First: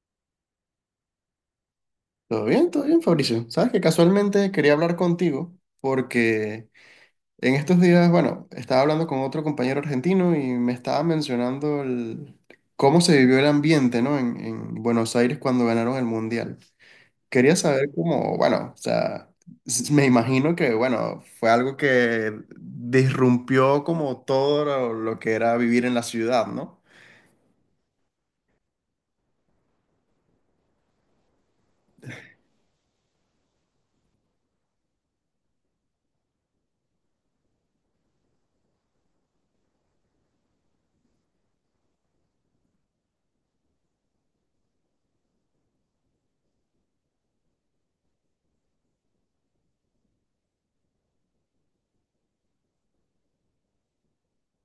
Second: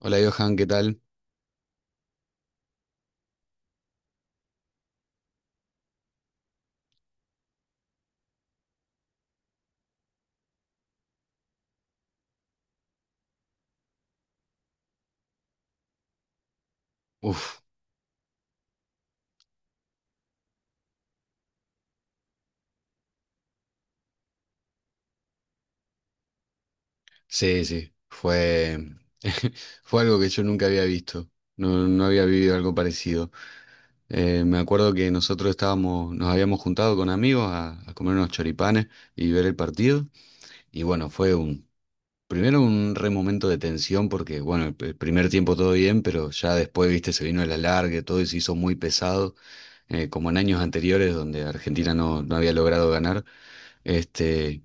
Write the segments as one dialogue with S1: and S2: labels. S1: Hola Johan, ¿qué tal?
S2: Todo bien, Fabricio. Sabes que casualmente quería hablar contigo porque en estos días, bueno, estaba hablando con otro compañero argentino y me estaba mencionando cómo se vivió el ambiente, ¿no? En Buenos Aires cuando ganaron el Mundial. Quería
S1: Uf,
S2: saber cómo, bueno, o sea, me imagino que, bueno, fue algo que disrumpió como todo lo que era vivir en la ciudad, ¿no?
S1: sí, sí, fue, fue algo que yo nunca había visto, no, no había vivido algo parecido. Me acuerdo que nosotros estábamos, nos habíamos juntado con amigos a comer unos choripanes y ver el partido, y bueno, primero un re momento de tensión porque, bueno, el primer tiempo todo bien, pero ya después, viste, se vino el alargue, todo y se hizo muy pesado, como en años anteriores donde Argentina no había logrado ganar, este...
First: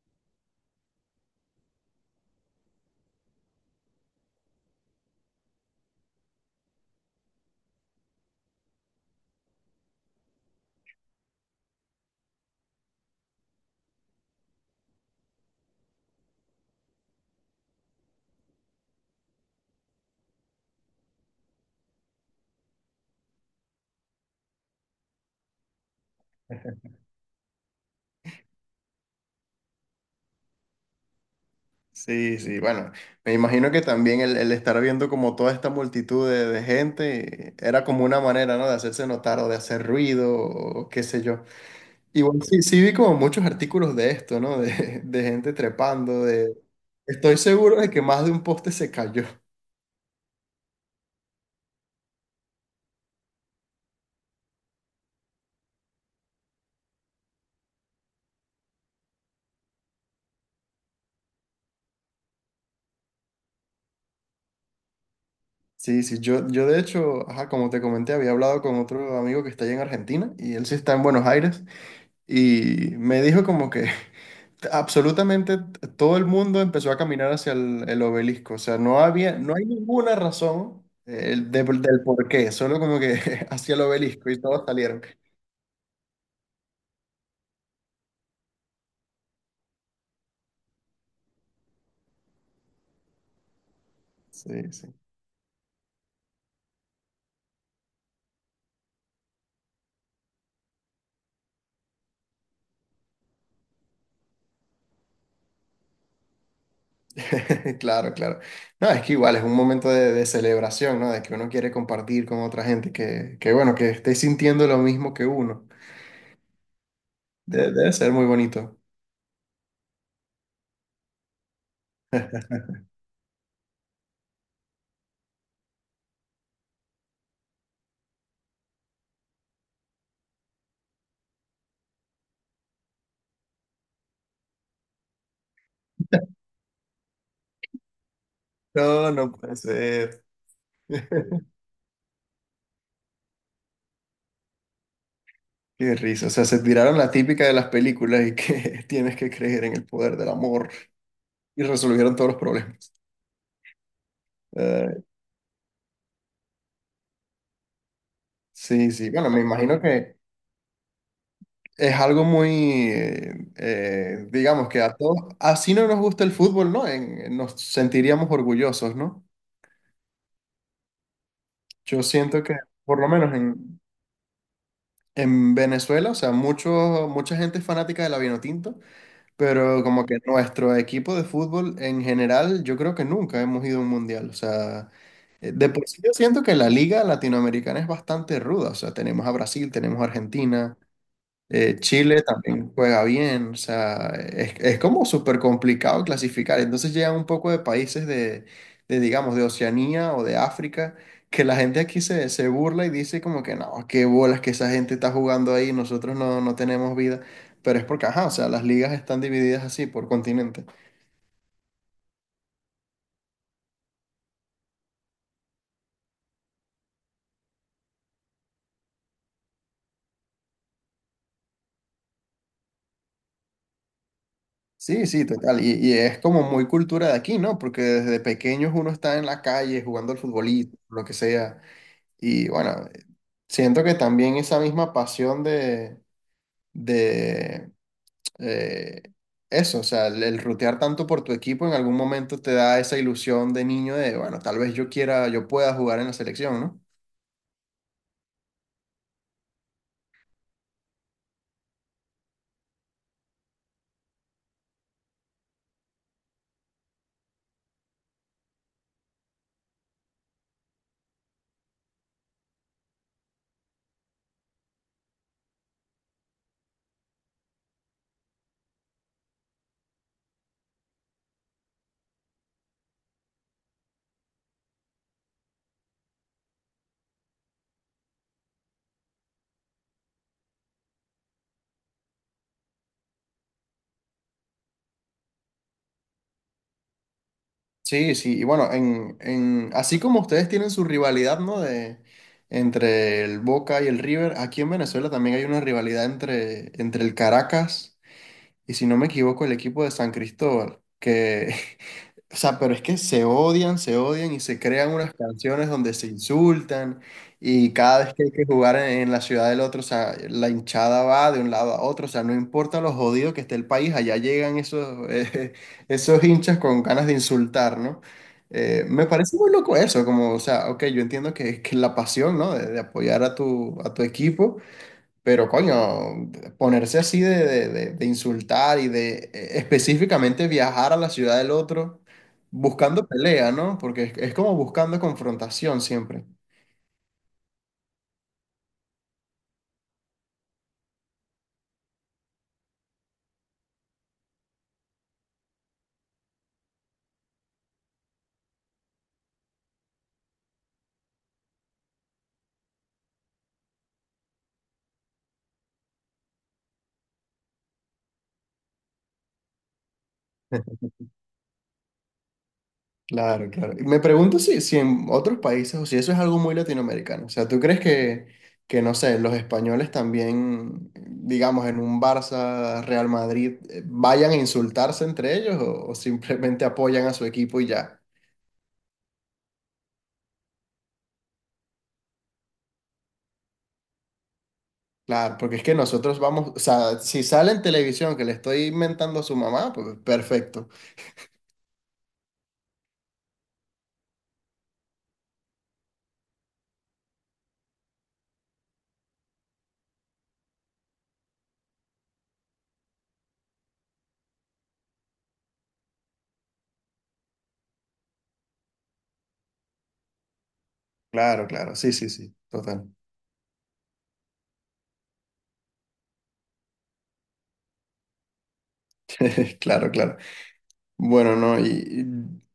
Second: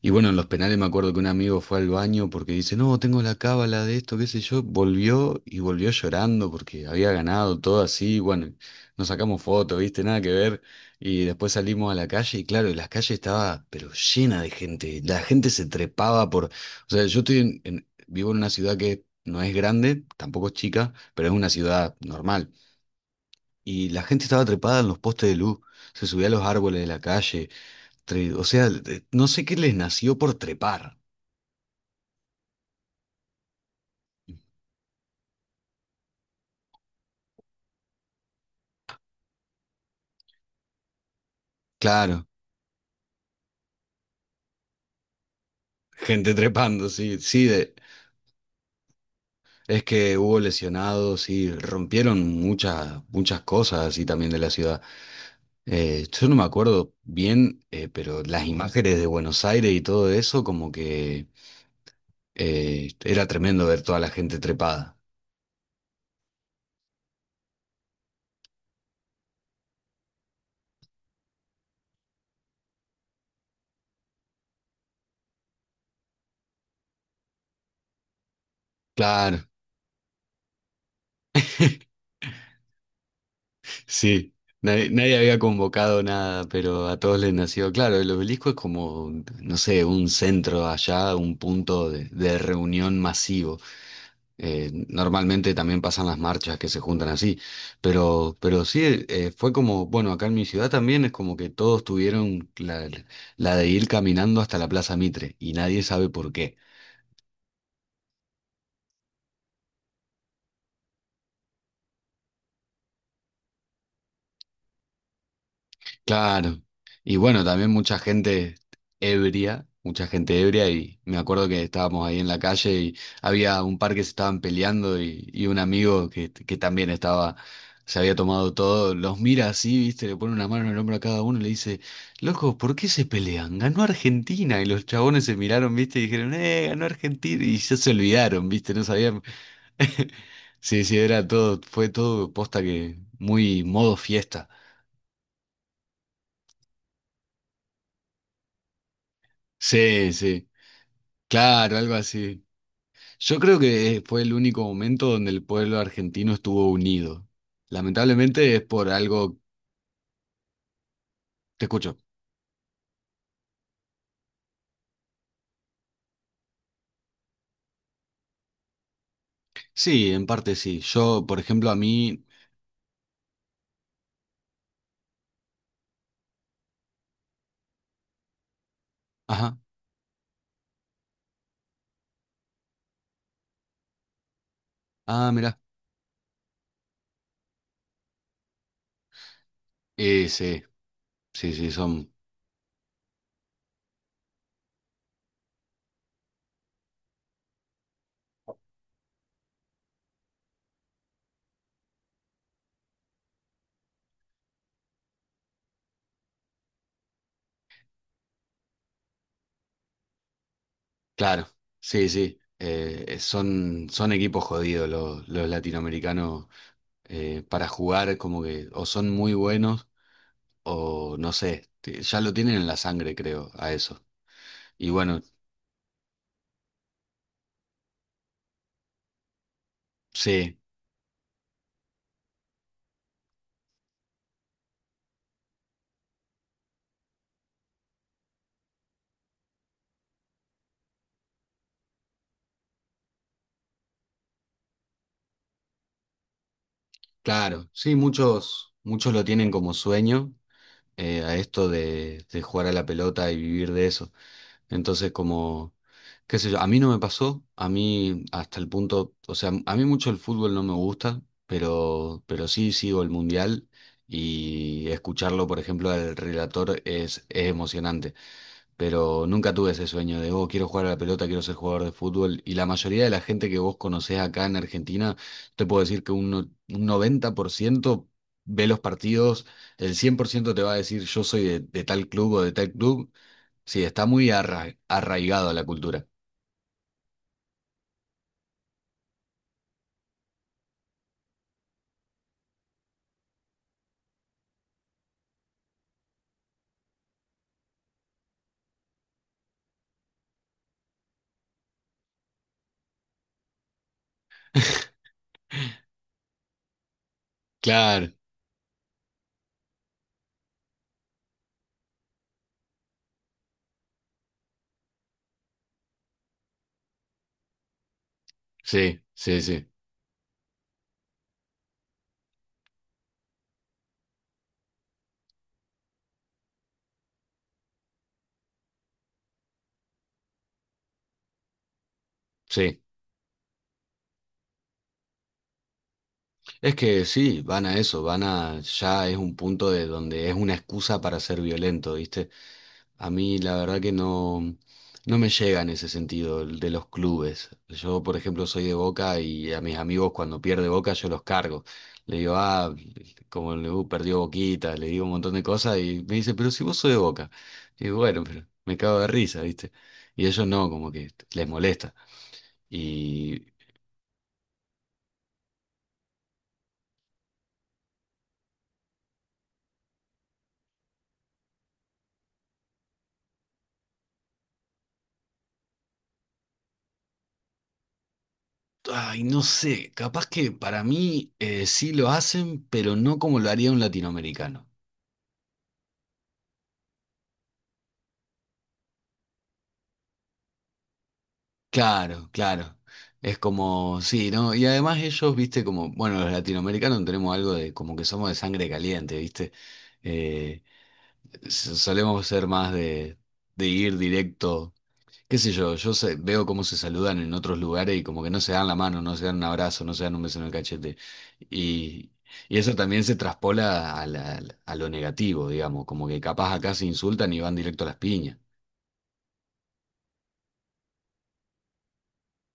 S1: Y bueno, en los penales me acuerdo que un amigo fue al baño porque dice, no, tengo la cábala de esto, qué sé yo. Volvió y volvió llorando porque había ganado todo así. Bueno, nos sacamos fotos, viste, nada que ver. Y después salimos a la calle y claro, la calle estaba pero llena de gente. La gente se trepaba por... O sea, yo estoy vivo en una ciudad que no es grande, tampoco es chica, pero es una ciudad normal. Y la gente estaba trepada en los postes de luz, se subía a los árboles de la calle. O sea, no sé qué les nació por trepar.
S2: Sí, sí, bueno, me imagino que también el estar viendo como toda esta multitud de gente era como una manera, ¿no? De hacerse notar o de hacer ruido o qué sé yo.
S1: Claro,
S2: Igual sí, sí vi como muchos artículos de esto, ¿no? De gente trepando,
S1: gente
S2: de...
S1: trepando, sí,
S2: Estoy
S1: sí,
S2: seguro de que más de un poste se cayó.
S1: es que hubo lesionados, sí, rompieron muchas, muchas cosas así también de la ciudad. Yo no me acuerdo bien, pero las imágenes de Buenos Aires y todo eso, como que era tremendo ver toda la gente trepada.
S2: Sí, sí, yo de hecho, ajá, como te comenté, había hablado con otro amigo que está allá en Argentina y él sí está en Buenos Aires. Y me dijo como que absolutamente todo el mundo empezó a caminar hacia el obelisco. O sea,
S1: Claro,
S2: no hay ninguna razón del por qué, solo como que hacia el obelisco
S1: sí,
S2: y todos
S1: nadie,
S2: salieron.
S1: nadie había convocado nada, pero a todos les nació. Claro, el obelisco es como, no sé, un centro allá, un punto de reunión masivo.
S2: Sí, sí.
S1: Normalmente también pasan las marchas que se juntan así, pero sí, fue como, bueno, acá en mi ciudad también es como que todos tuvieron la de ir caminando hasta la Plaza Mitre y nadie sabe por qué.
S2: Claro, claro. No, es que igual es un momento de celebración, ¿no? De que uno quiere compartir con otra gente que bueno, que esté sintiendo lo mismo que uno.
S1: Claro. Y bueno, también
S2: Debe
S1: mucha
S2: ser muy
S1: gente
S2: bonito.
S1: ebria, y me acuerdo que estábamos ahí en la calle y había un par que se estaban peleando y un amigo que también estaba, se había tomado todo, los mira así, viste, le pone una mano en el hombro a cada uno y le dice, loco, ¿por qué se pelean? Ganó Argentina y los chabones se miraron, viste, y dijeron, ganó Argentina y ya se olvidaron, viste, no
S2: No,
S1: sabían.
S2: no puede ser.
S1: Sí, sí, era todo, fue todo posta que muy modo fiesta.
S2: Qué risa, o sea, se tiraron la típica de las películas y que tienes que creer en el
S1: Sí,
S2: poder del
S1: sí.
S2: amor y
S1: Claro, algo
S2: resolvieron todos los
S1: así.
S2: problemas.
S1: Yo creo que fue el único
S2: Eh,
S1: momento donde el pueblo argentino estuvo unido. Lamentablemente es por
S2: sí, sí, bueno,
S1: algo...
S2: me imagino que
S1: Te
S2: es
S1: escucho.
S2: algo muy, digamos que a todos, así no nos gusta el fútbol, ¿no? Nos sentiríamos orgullosos, ¿no?
S1: Sí, en parte sí. Yo, por ejemplo, a
S2: Yo
S1: mí...
S2: siento que, por lo menos en Venezuela, o sea, mucha gente es fanática de la vinotinto.
S1: Ajá.
S2: Pero como que nuestro equipo de fútbol en general, yo creo que nunca hemos ido a un mundial. O sea,
S1: Ah, mirá.
S2: de por sí yo siento que la liga latinoamericana es bastante ruda. O sea, tenemos a Brasil, tenemos a
S1: Sí,
S2: Argentina,
S1: sí, sí, son...
S2: Chile también juega bien, o sea, es como súper complicado clasificar. Entonces llegan un poco de países de, digamos, de Oceanía o de África, que la gente aquí se burla y dice como que no, qué bolas que esa gente está jugando ahí, nosotros no, no tenemos vida. Pero es porque, ajá, o sea, las ligas están divididas así por continente.
S1: Claro, sí, sí. Son equipos jodidos los latinoamericanos para jugar como que o son muy buenos o no sé, ya lo tienen en la sangre, creo, a eso. Y
S2: Sí,
S1: bueno,
S2: sí, total. Y es como muy cultura de aquí, ¿no? Porque desde pequeños uno está en la calle jugando al
S1: sí.
S2: futbolito, lo que sea. Y bueno, siento que también esa misma pasión de eh, eso, o sea, el rutear tanto por tu equipo en algún momento te da esa ilusión de niño de, bueno, tal vez yo quiera, yo pueda jugar en la selección, ¿no?
S1: Claro, sí, muchos, muchos lo tienen como sueño a esto de, jugar a la pelota y vivir de eso. Entonces, como, qué sé yo, a mí no me pasó, a mí hasta el punto, o sea, a mí mucho el fútbol no me gusta, pero sí sigo el mundial y escucharlo, por ejemplo, al relator es, emocionante pero nunca tuve ese sueño de, oh, quiero jugar a la pelota, quiero ser jugador de fútbol. Y la mayoría de la gente que vos conocés acá en Argentina, te puedo decir que un, no- un 90% ve los partidos, el 100% te va a decir, yo soy de, tal club o de tal club. Sí, está muy arraigado a la cultura.
S2: Sí, sí, y bueno, así como ustedes tienen su rivalidad, ¿no? Entre el Boca y el River, aquí en Venezuela también hay una rivalidad entre el Caracas y, si no me equivoco, el equipo de San Cristóbal, que O sea, pero es que se odian y se crean unas canciones donde se insultan y cada
S1: Claro,
S2: vez que hay que jugar en la ciudad del otro, o sea, la hinchada va de un lado a otro, o sea, no importa lo jodido que esté el país, allá llegan esos hinchas con ganas de insultar, ¿no? Eh,
S1: sí,
S2: me parece
S1: sí,
S2: muy
S1: sí,
S2: loco eso, como, o sea, ok, yo entiendo que la pasión, ¿no? De apoyar a tu equipo. Pero coño, ponerse así de insultar y de específicamente viajar a la ciudad del otro
S1: sí.
S2: buscando pelea, ¿no? Porque es como buscando confrontación siempre.
S1: Es que sí, van a eso, van a, ya es un punto de donde es una excusa para ser violento, ¿viste? A mí la verdad que no me llega en ese sentido el de los clubes. Yo, por ejemplo, soy de Boca y a mis amigos cuando pierde Boca yo los cargo. Le digo, ah, como le perdió Boquita, le digo un montón de cosas y me dice, pero si vos sos de Boca. Y digo, bueno, pero me cago de risa, ¿viste? Y ellos no, como que les molesta. Y,
S2: Claro, claro. Y me pregunto si en otros países o si eso es algo muy latinoamericano. O sea, ¿tú crees que, no sé, los españoles también, digamos, en un Barça, Real Madrid, vayan a insultarse entre ellos o simplemente apoyan a su equipo y ya?
S1: Ay, no sé, capaz que para mí sí lo hacen, pero no como lo haría un latinoamericano.
S2: Claro, porque es que nosotros vamos, o sea, si sale en televisión que le estoy inventando a su mamá, pues perfecto.
S1: Claro, claro. Es como, sí, ¿no? Y además ellos, viste, como, bueno, los latinoamericanos tenemos algo de, como que somos de sangre caliente, viste. Eh, solemos ser más de ir directo, qué sé yo, veo cómo se saludan en otros lugares y como que no se dan la mano, no se dan un abrazo, no se dan un beso en el cachete.
S2: Claro, claro, sí, sí,
S1: Y,
S2: sí,
S1: y eso
S2: total.
S1: también se traspola a a lo negativo, digamos, como que capaz acá se insultan y van directo a las piñas.
S2: Claro, claro. Bueno, no, y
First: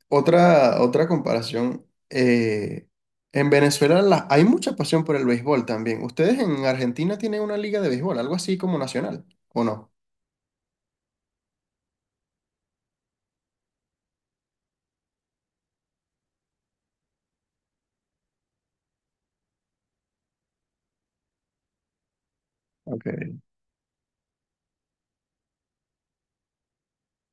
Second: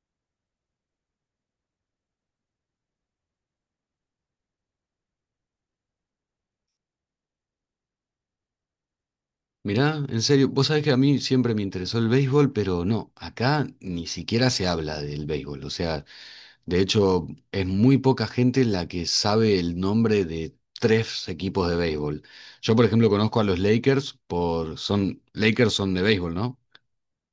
S2: otra comparación. En Venezuela hay mucha pasión por el béisbol también. ¿Ustedes en Argentina tienen una liga de béisbol, algo así como nacional, o no?
S1: Mirá, en serio, vos sabés que a mí siempre me interesó el béisbol, pero no, acá ni siquiera se habla del béisbol. O sea, de hecho, es muy poca gente la que sabe el nombre de tres equipos de béisbol. Yo, por
S2: Ok.
S1: ejemplo, conozco a los Lakers por, son, Lakers son de béisbol, ¿no?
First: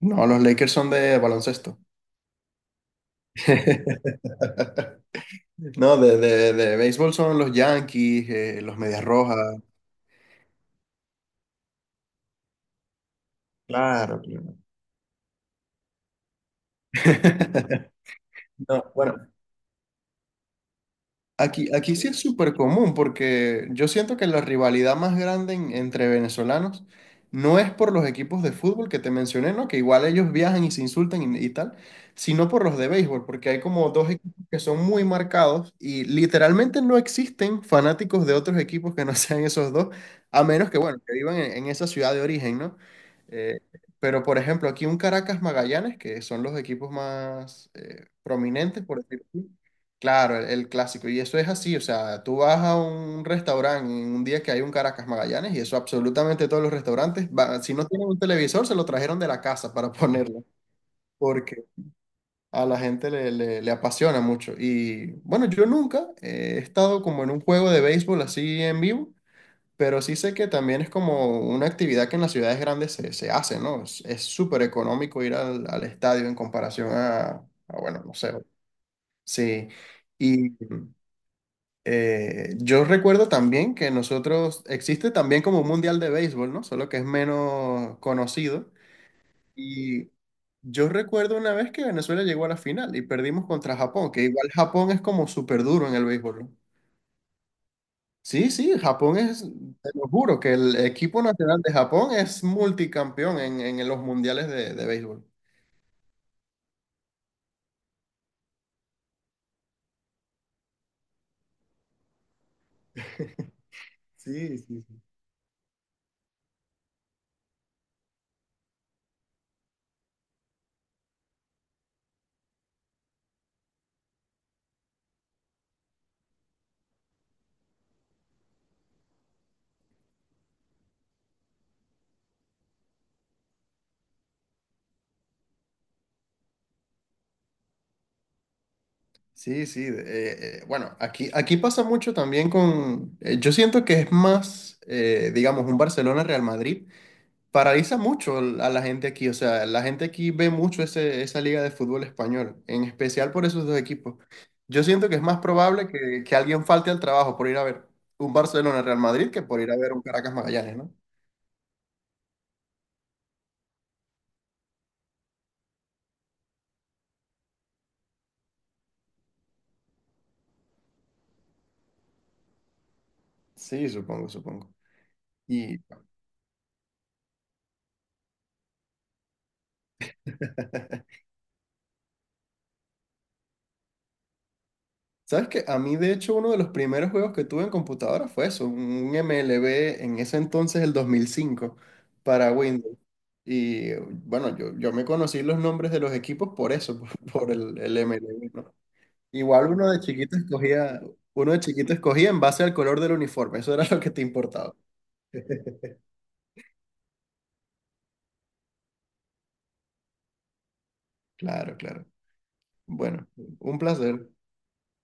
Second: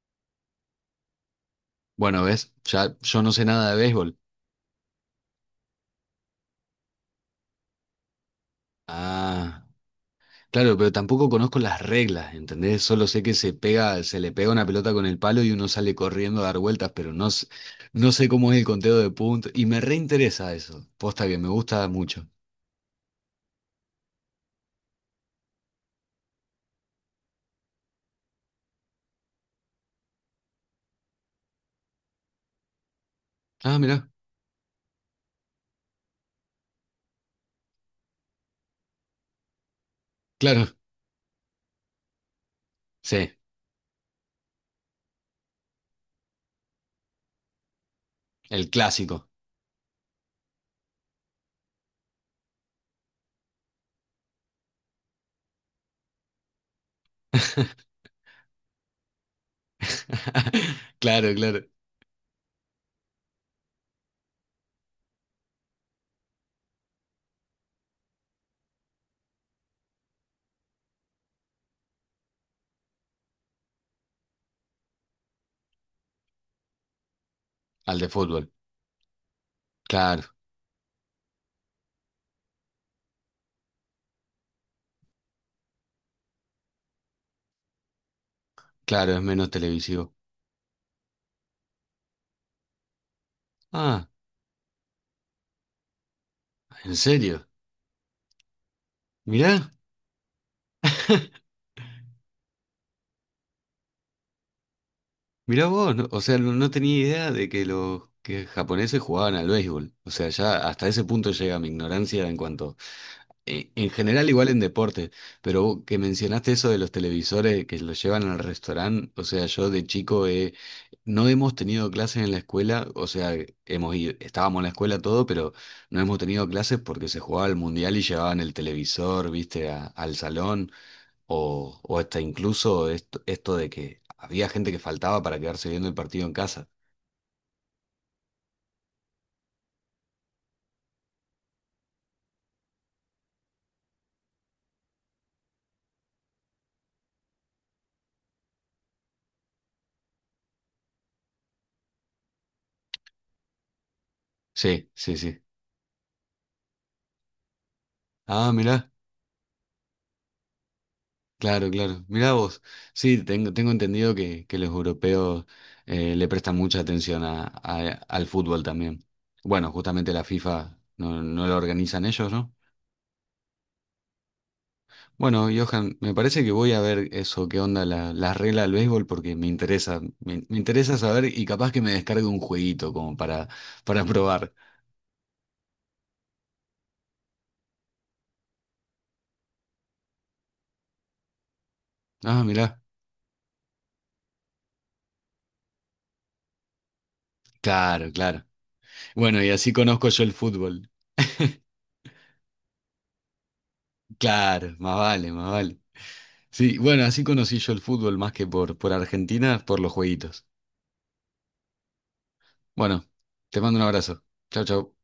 S2: No, los Lakers son de baloncesto.
S1: Bueno, ves, ya yo no sé nada de béisbol.
S2: No, de béisbol son los Yankees, los Medias Rojas.
S1: Ah, claro, pero tampoco conozco las reglas, ¿entendés? Solo sé que se pega,
S2: Claro,
S1: se le pega
S2: claro.
S1: una pelota con el palo y uno sale corriendo a dar vueltas, pero no, no sé cómo es el
S2: No,
S1: conteo de
S2: bueno,
S1: puntos. Y me reinteresa eso. Posta que me
S2: Aquí,
S1: gusta
S2: aquí sí es
S1: mucho.
S2: súper común porque yo siento que la rivalidad más grande entre venezolanos no es por los equipos de fútbol que te mencioné, ¿no? Que igual ellos viajan y se insultan y tal, sino por los de béisbol, porque hay
S1: Ah,
S2: como
S1: mirá,
S2: dos equipos que son muy marcados y literalmente no existen fanáticos de otros equipos que no sean esos dos, a menos
S1: claro,
S2: que, bueno, que vivan en esa ciudad de origen, ¿no?
S1: sí,
S2: Eh, pero, por ejemplo, aquí un Caracas Magallanes, que son los equipos más
S1: el
S2: prominentes, por decirlo
S1: clásico.
S2: así. Claro, el clásico. Y eso es así, o sea, tú vas a un restaurante en un día que hay un Caracas Magallanes y eso absolutamente todos los restaurantes, si no tienen un televisor, se lo trajeron de la casa para ponerlo,
S1: Claro, claro.
S2: porque a la gente le apasiona mucho. Y bueno, yo nunca he estado como en un juego de béisbol así en vivo, pero sí sé que también es como una actividad que en las ciudades grandes se hace, ¿no? Es súper económico ir al estadio en comparación a,
S1: Al
S2: bueno,
S1: de
S2: no sé,
S1: fútbol.
S2: sí.
S1: Claro,
S2: Y... yo recuerdo también que nosotros existe también como un mundial de béisbol, ¿no? Solo que es menos conocido.
S1: claro, es menos
S2: Y
S1: televisivo.
S2: yo recuerdo una vez que Venezuela llegó a la final y perdimos contra
S1: Ah,
S2: Japón, que igual Japón es como súper duro en el béisbol, ¿no?
S1: ¿en serio?
S2: Sí, sí, Japón es,
S1: Mirá,
S2: te lo juro, que el equipo nacional de Japón es multicampeón en los mundiales de béisbol.
S1: mirá vos. O sea, no tenía idea de que los que japoneses jugaban al béisbol. O sea, ya hasta ese punto llega mi ignorancia en cuanto. En general, igual
S2: Sí,
S1: en
S2: sí.
S1: deporte, pero vos que mencionaste eso de los televisores que los llevan al restaurante, o sea, yo de chico no hemos tenido clases en la escuela, o sea, estábamos en la escuela todo, pero no hemos tenido clases porque se jugaba el mundial y llevaban el televisor, viste, al salón, o hasta incluso esto de que había gente que faltaba para quedarse viendo el partido en casa.
S2: Sí, sí. Bueno, aquí pasa mucho también . Yo siento que es más, digamos, un Barcelona-Real Madrid. Paraliza mucho a la gente aquí. O sea, la gente aquí ve mucho esa liga de fútbol español, en especial por esos dos equipos. Yo
S1: Sí,
S2: siento que
S1: sí,
S2: es más
S1: sí.
S2: probable que alguien falte al trabajo por ir a ver un
S1: Ah, mirá.
S2: Barcelona-Real Madrid que por ir a ver un Caracas-Magallanes, ¿no?
S1: Claro, claro. Mirá vos. Sí, tengo entendido que, los europeos le prestan mucha atención a, al fútbol también. Bueno, justamente la FIFA no lo organizan ellos, ¿no?
S2: Sí, supongo, supongo.
S1: Bueno,
S2: Y...
S1: Johan, me parece que voy a ver eso, qué onda la regla del béisbol, porque me interesa, me interesa saber y capaz que me descargue un jueguito como para, probar.
S2: ¿Sabes qué? A mí, de hecho, uno de los primeros juegos que tuve en computadora fue eso, un MLB en ese entonces, el 2005
S1: Ah,
S2: para
S1: mirá.
S2: Windows. Y bueno, yo me conocí los nombres de los equipos por eso, por el
S1: Claro, claro.
S2: MLB, ¿no?
S1: Bueno, y
S2: Igual
S1: así conozco yo el fútbol.
S2: uno de chiquito escogía en base al color del uniforme, eso era lo que te
S1: Claro,
S2: importaba.
S1: más vale, más vale. Sí, bueno, así conocí yo el fútbol más que por, Argentina, por los jueguitos.
S2: Claro, claro.
S1: Bueno,
S2: Bueno,
S1: te mando
S2: un
S1: un abrazo.
S2: placer.
S1: Chau, chau.